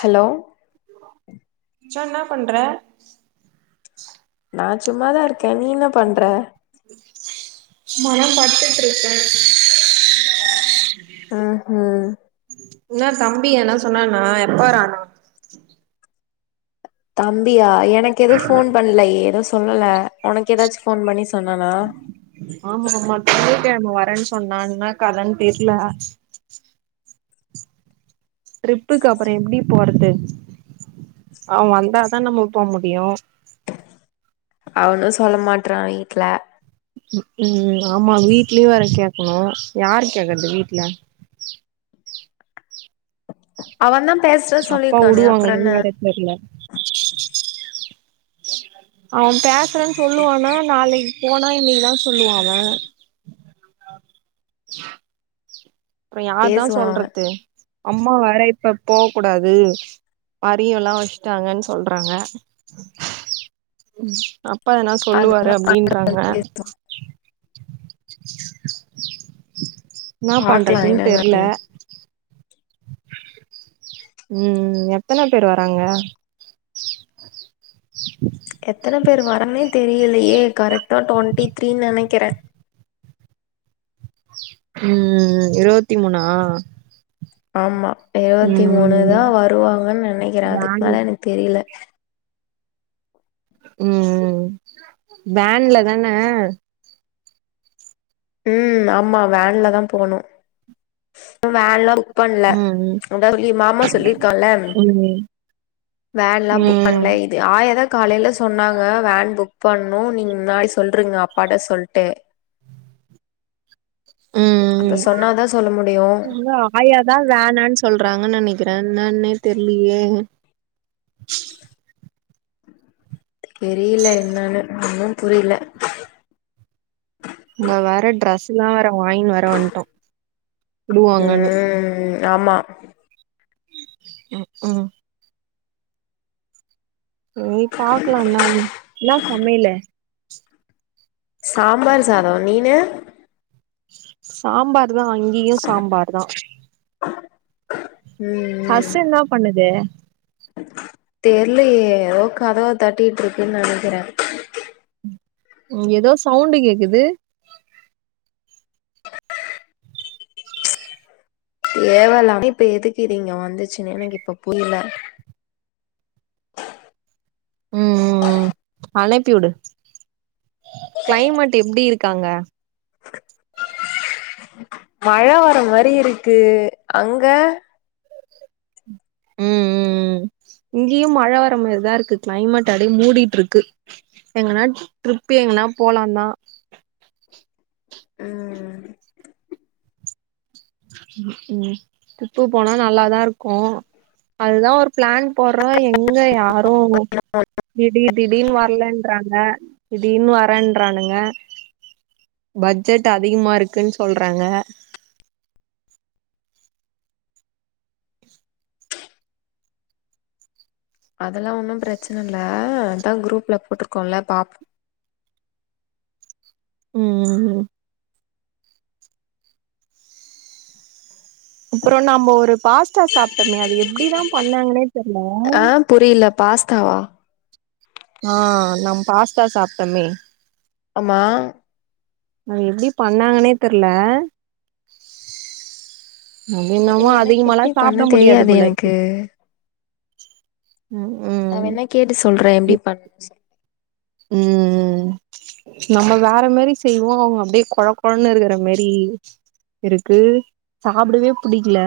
Hello மச்சா என்னா பண்ற நான் சும்மாதா இருக்கே நீ என்ன பண்ற சும்மாதா படுத்துட் இருக்கே ஆ ஹ என்ன தம்பி என்னா சொன்னானா எப்ப வரானா தம்பியா எனக்கு எது ஃபோன் பண்ல எது சொல்லல உனக்கு எதாச்சு ஃபோன் பண்ணி சொன்னானா ஆமா ஆமா சனிக்கிழம வரேன் சொன்னா என்னா கரண்ட் இல்ல ட்ரிப்புக்கு அப்பற எப்படி போறது அவன் வந்தாதா நம்ம போ முடியு அவனு சொல்ல மாட்றா வீட்ல ம் ஆமா வீட்லயு வேற கேக்கணு யாரு கேக்றது வீட்ல அவன்தா பேசுற அப்பா சொல்லிருக்கானே அப்பற என்ன வுடுவாங்களான்னு வேற தெர்ல அவன் பேசுறேன் சொல்லுவானா நாளைக்கு போனா இன்னைக்குதா சொல்லுவா அவன் அப்பற யார்தா பேசுவா அவ சொல்றது அம்மா வேற இப்ப போ கூடாது பரியல்லா வச்சுட்டாங்கன் சொல்றாங்க அப்பா எதனா சொல்லுவாரு அப்டின்றாங்க அது என்னா பாக்கலா பண்றதுன் என்ன தெர்ல நடக்குதுன்னு ம் எத்தன பேர் வராங்க எத்தன பேர் வரனே தெரியலையே கரெட்டா டொண்ட்டி த்ரீ ன் நெனைக்கிறே ம் ம் இருவத்தி மூணா ஆமா இருவத்தி மூணு ம் தா வருவாங்கன் நெனைக்கிறே அதுக்கு வேன் மேல எனக்கு தெரில ம் வேன்ல தான ம் ஆமா வேன்ல தா போனு வேன்லா பண்ல ம் அதாது எ மாமா சொல்லியிருக்கான்ல ம் வேன்லா புக் ம் பண்லை ஆயா தா காலைல சொன்னாங்க வேன் புக் பண்ணு நீங்க முன்னாடி சொல்றுங்க அப்பாட்ட சொல்ட்டு ம் அப்ப சொன்னாதா சொல்ல முடியு ஆயா தா வேணான் சொல்றாங்கன் நெனைக்கிறே என்னானே தெர்லியே தெரியல என்னன்னு ஒண்ணும் புரில ம்ம வேற ட்ரெஸ்ல்லா வேற வாய்ன்னு வேற வன்ட்டோ வுடுவாங்கன்னு ம் ஆமா ம் ம் ஏ பாக்லா என்னனு என்னா சமையலு சாம்பார் சாதோ நீனு சாம்பார் தா இங்கியு சாம்பார் தா ம் பசு என்ன பண்ணுது தெர்லயே எதோ கதவ தட்டிட்ருக்குன் நெனைக்கிறே ம் எதோ சவுண்டு கேக்குது தேவயில்லாம இப்ப எதுக்கு இது இங்க வந்துச்சுன்னே எனக்கு இப்ப புரில ம் ம் அனுப்பி வுடு க்ளைமேட் எப்டி இருக்கு அங்க மழ வர மாரி இருக்கு அங்க ம் ம் ம் இங்கியு மழ வர மார்தாருக்கு க்ளைமேட் அப்டே மூடிட்ருக்கு எங்கனா ட்ரிப்பு எங்கனா போலாந்தா ம் ம் ம் ட்ரிப்பு போனா நல்லாதாருக்கு அதுதா ஒரு ப்ளான் போட்றோ எங்க யாரு திடீ திடீன் வர்லன் ட்றாங்க திடீர்னு வரேன்றானுங்க பட்ஜெட் அதிகமா இருக்குன் சொல்றாங்க அதெல்லா ஒண்ணு பிரச்சன இல்ல அதா குரூப்ல போட்ருக்கோல பா ம் ஹும் அப்றோ நம்ப ஒரு பாஸ்ட்டா சாப்ட்டமே அது எப்டிதா பண்ணாங்னே தெர்ல ஆ புரில பாஸ்தாவா ஆ நம் பாஸ்தா சாப்ட்டமே ஆமா அது எப்டி பண்ணாங்கனே தெர்ல அது என்னமோ எனக்கு அதிகமாலா எப்டி பண்ண சாப்ட முடியாது தெரியாது போலருக்கு எனக்கு ம் நா உம் வேணா கேட்டு சொல்றே எப்டி பண்ணணுன் ம் ம் நம்ம வேற மாரி செய்வோ அவுங்க அப்டியே கொழ கொழன்னு இருக்ற மாரி இருக்கு சாப்டவே புடிக்ல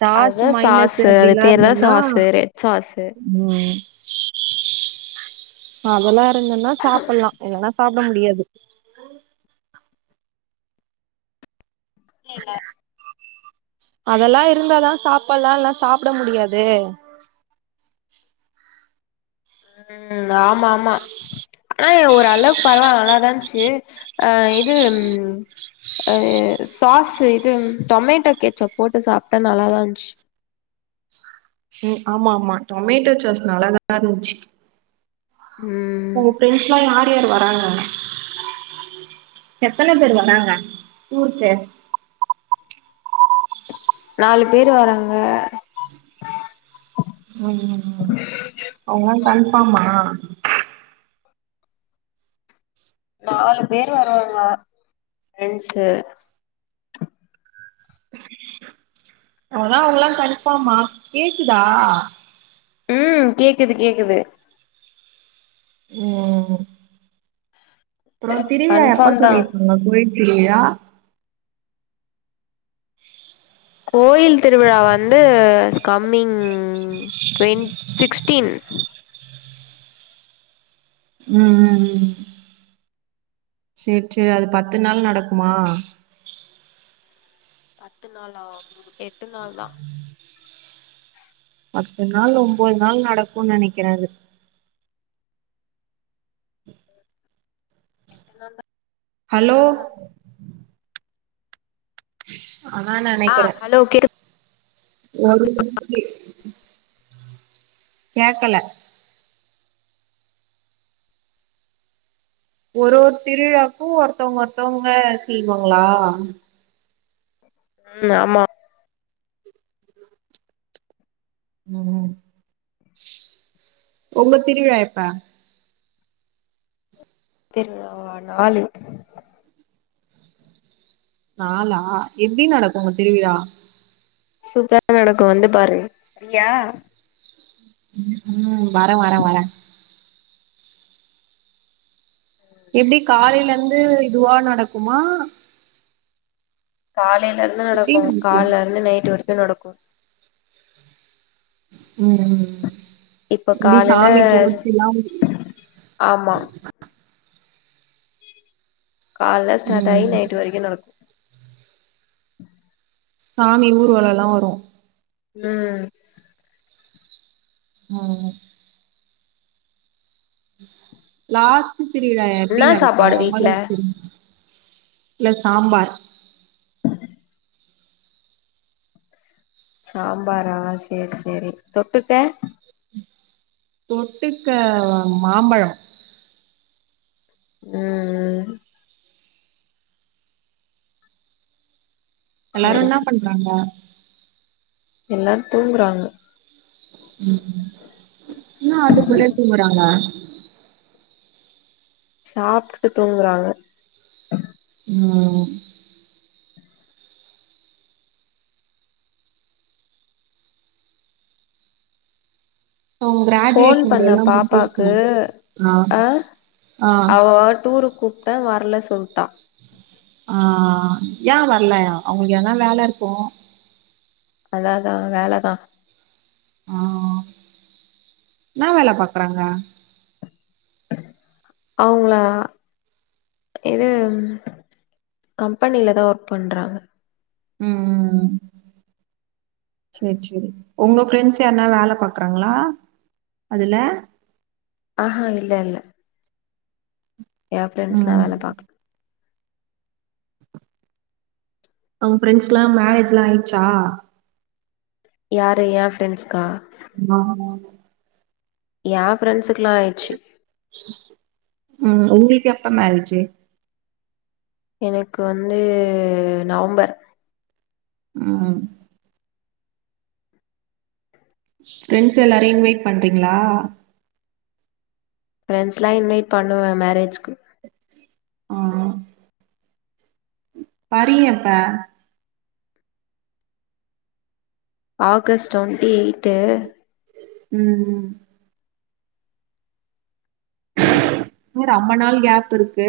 சாஸ்ஸு அதுதா மய்னஸ்ஸு சாஸு அது அப்டில்லா பேர் தா இருந்தன்னா சாஸு ரெட் சாஸு ம் அதெல்லாஇருந்தன்னா சாப்பு‌லா‌ இல்லன்னா சாப்ட முடியாது புரில அதெல்லா இருந்தாதா சாப்பட்லா இல்லனா சாப்ட முடியாது ம் ஆமாமா ஆனா ஒரு அளவுக்கு பரவால்ல நல்லாதான்ச்சு ஆ இதும் ஆ சாஸ்ஸு இது டொமேட்டோ கெச்சப் போட்டு சாப்ட்டா நல்லாதான்ச்சு ம் ஆமா ஆமா டொமேட்டோ சாஸ் நல்லாதா இருந்துச்சு ம் ஃப்ரெண்ட்ஸ்லா யார் யார் வராங்க எத்தன பேருவரங்க ஊர்க்கு நாலு பேர் வராங்க உம் அவுங்கலா கன்பாம்மா நாலு பேர் வருவாங்க ஃப்ரென்ஸு ஆனா அவுங்கல்லா கண்ஃபாமா கேக்குதா ம் கேக்குது கேக்குது ம் அப்ரோ திருவிழா எப்ப கன்ஃபார்ம் தா சொல்லிர் உங்க கோவில் திருவிழா கோயில் திருவிழா வந்து கம்மிங் ட்வென் சிக்ஸ்டீன் ம் ம் சேரி சேரி அது பத்து நாள் நடக்குமா பத்து நாளா எட்டு நாள்தா பத்து நாள் ஒம்போது நாள் நடக்குனு நினைக்கிறே அது ஹலோ ஆனா ஆ நனைக்கிறே ஹலோ கேக்கு ஒரு மணிக்கு கேக்கல ஒரு ஒரு திருவிழாக்கு ஒருத்தவங்க ஒருத்தவங்க செய்வாங்களா ம் ஆமா ம் உங்க திருவிழா எப்ப திரு நாலு நாலா எப்டி நடக்கு உங்க திருவிழா சூப்பரா நடக்கு வந்து பாரு ம் வரே வரே வரே எப்டி காலைல இருந்து இதுவா நடக்குமா காலைல இருந்து எப்டி நடக்கு நடக்கும் கால்லருந்து நைட்டு வரிக்கு நடக்கு ம் இப்ப எப்டி காலையில சாமி கும்ட்டியா ஆமா கால்ல ஸாட்டாயி ம் நைட்டு வரைக்கு நடக்கு சாமி ஊர்வலலா வரு ம் ம் லாஸ்ட் திருவிழா எப்டி என்னா நடக்கு சாப்பாடு அது வீட்ல மட்டு இல்ல சாம்பார் சாம்பாரா சேர் சேரி தொட்டுக்க தொட்டுக்க மாம்பழம் ம்ம் எல்லாரு சேரி என்ன சேரி பண்றாங்க எல்லாரு தூங்குறாங்க ம் என்ன அதுக்குள்ளே தூங்குறாங்க சாப்டுட்டு தூங்குறாங்க ம் உங்க ஃபோன் கிராஜுவேஷன் பண்ணே டேலா முடிஞ்சிருச்சு பாப்பாக்கு ஆ அ ஆ அவோ டூருக்கூப்ட்டா வர்ல சொல்ட்டா ஆ ஏன் வர்லயா அவுங்ளுக் எனா வேல இருக்கு அதா அதா வேலதா ஆ இனா வேல பாக்குறாங்க அவுங்ளா இது கம்பெனில தா ஒர்க் பண்றாங்க ம் சேர் சேரி ஒங்க ஃப்ரெண்ட்ஸ் யார்னா வேல பாக்றாங்ளா அதுல ஆஹா இல்ல இல்ல யா ஃப்ரெண்ஸ்லாம் ம் வேல பாக் ஒங்க ஃப்ரெண்ட்ஸ் எல்லா மேரஜ்லாம் ஆயிச்சா யாரு யா ஃப்ரெண்ட்ஸ்க்கா நோ நோ நோ யா ஃப்ரெண்ட்ஸுக்குலா ஆயிச்சு ம் ஒங்ளுக்கு எப்ப மேரேஜு எனக்கு வந்து நவொம்பர் ம் ஃப்ரெண்ஸ் எல்லாரையு இன்வைட் பண்றீங்ளா ஃப்ரெண்ட்ஸ்லா இன்வைட் பண்ணுவே மேரேஜ்க்கு ஆ பறி எப்ப ஆகஸ்ட் டுவெண்ட்டி எய்த்து ம் இன் ரொம்பநாள் கேப் இருக்கு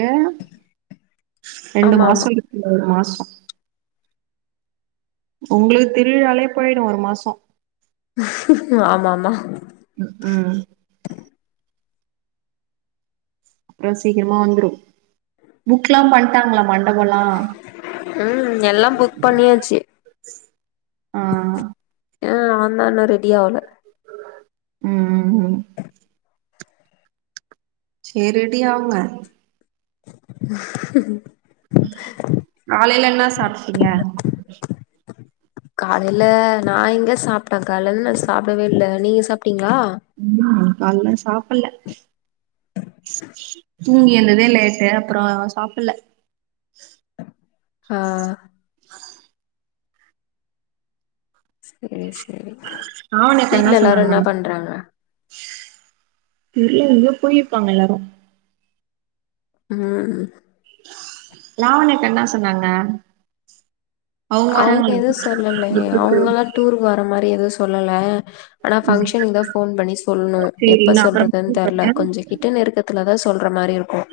ரெண்டு ஆமா மாசோ ஆமா இரு இல்ல ஒரு மாசோ ஒங்ளுக்கு திருவிழாலே போயிடு ஒரு மாசோ ஆமா ஆமா ம் ம் அப்றோ சீக்கிரமா வந்துரு புக்லா பண்ட்டாங்ளா மண்டபல்லா ம் எல்லா புக் பண்ணியாச்சு ஆ ஆ அவன் தான் இன்னும் ரெடி ஆவ்ல ம் உம் சேர் ரெடி ஆவுங்க [inaudible] [unintelligible] காலையில என்னா சாப்ட்டீங்க [inaudible] காலையில நா எங்க சாப்ட்ட கால்லேருந்து நா சாப்டவே இல்ல நீங்க சாப்ட்டீங்களா ம் கால்லே சாப்பில்ல தூங்கி எந்ததே லேட்டு அப்புறோ சாப்பில்ல ஆ [inaudible] சேர் சேரி அவனுக்கு என்ன வீட்ல எல்லாரு சொன்னாங்க பண்றாங்க தெர்ல எங்கயோ போயிருக்காங்க எல்லாரும் ம் லாவண்யாக்கு என்ன சொன்னாங்க அவுங்க வராங்களா எதுவும் சொல்லல ட்ரிப்புக்கு? அவுங்க எல்லா டூருக்கு வர மாரி எது சொல்லல ஆனா ம் ஃபங்க்ஷனுக்கு தா ஃபோன் பண்ணி சொல்லணும் சேரி எப்ப நா அப்றமா சொல்றதுன்னு தெர்ல கூப்பட்றே கொஞ்சொ கிட்ட நெருக்கத்துல தா சொல்ற மாரி இருக்கும்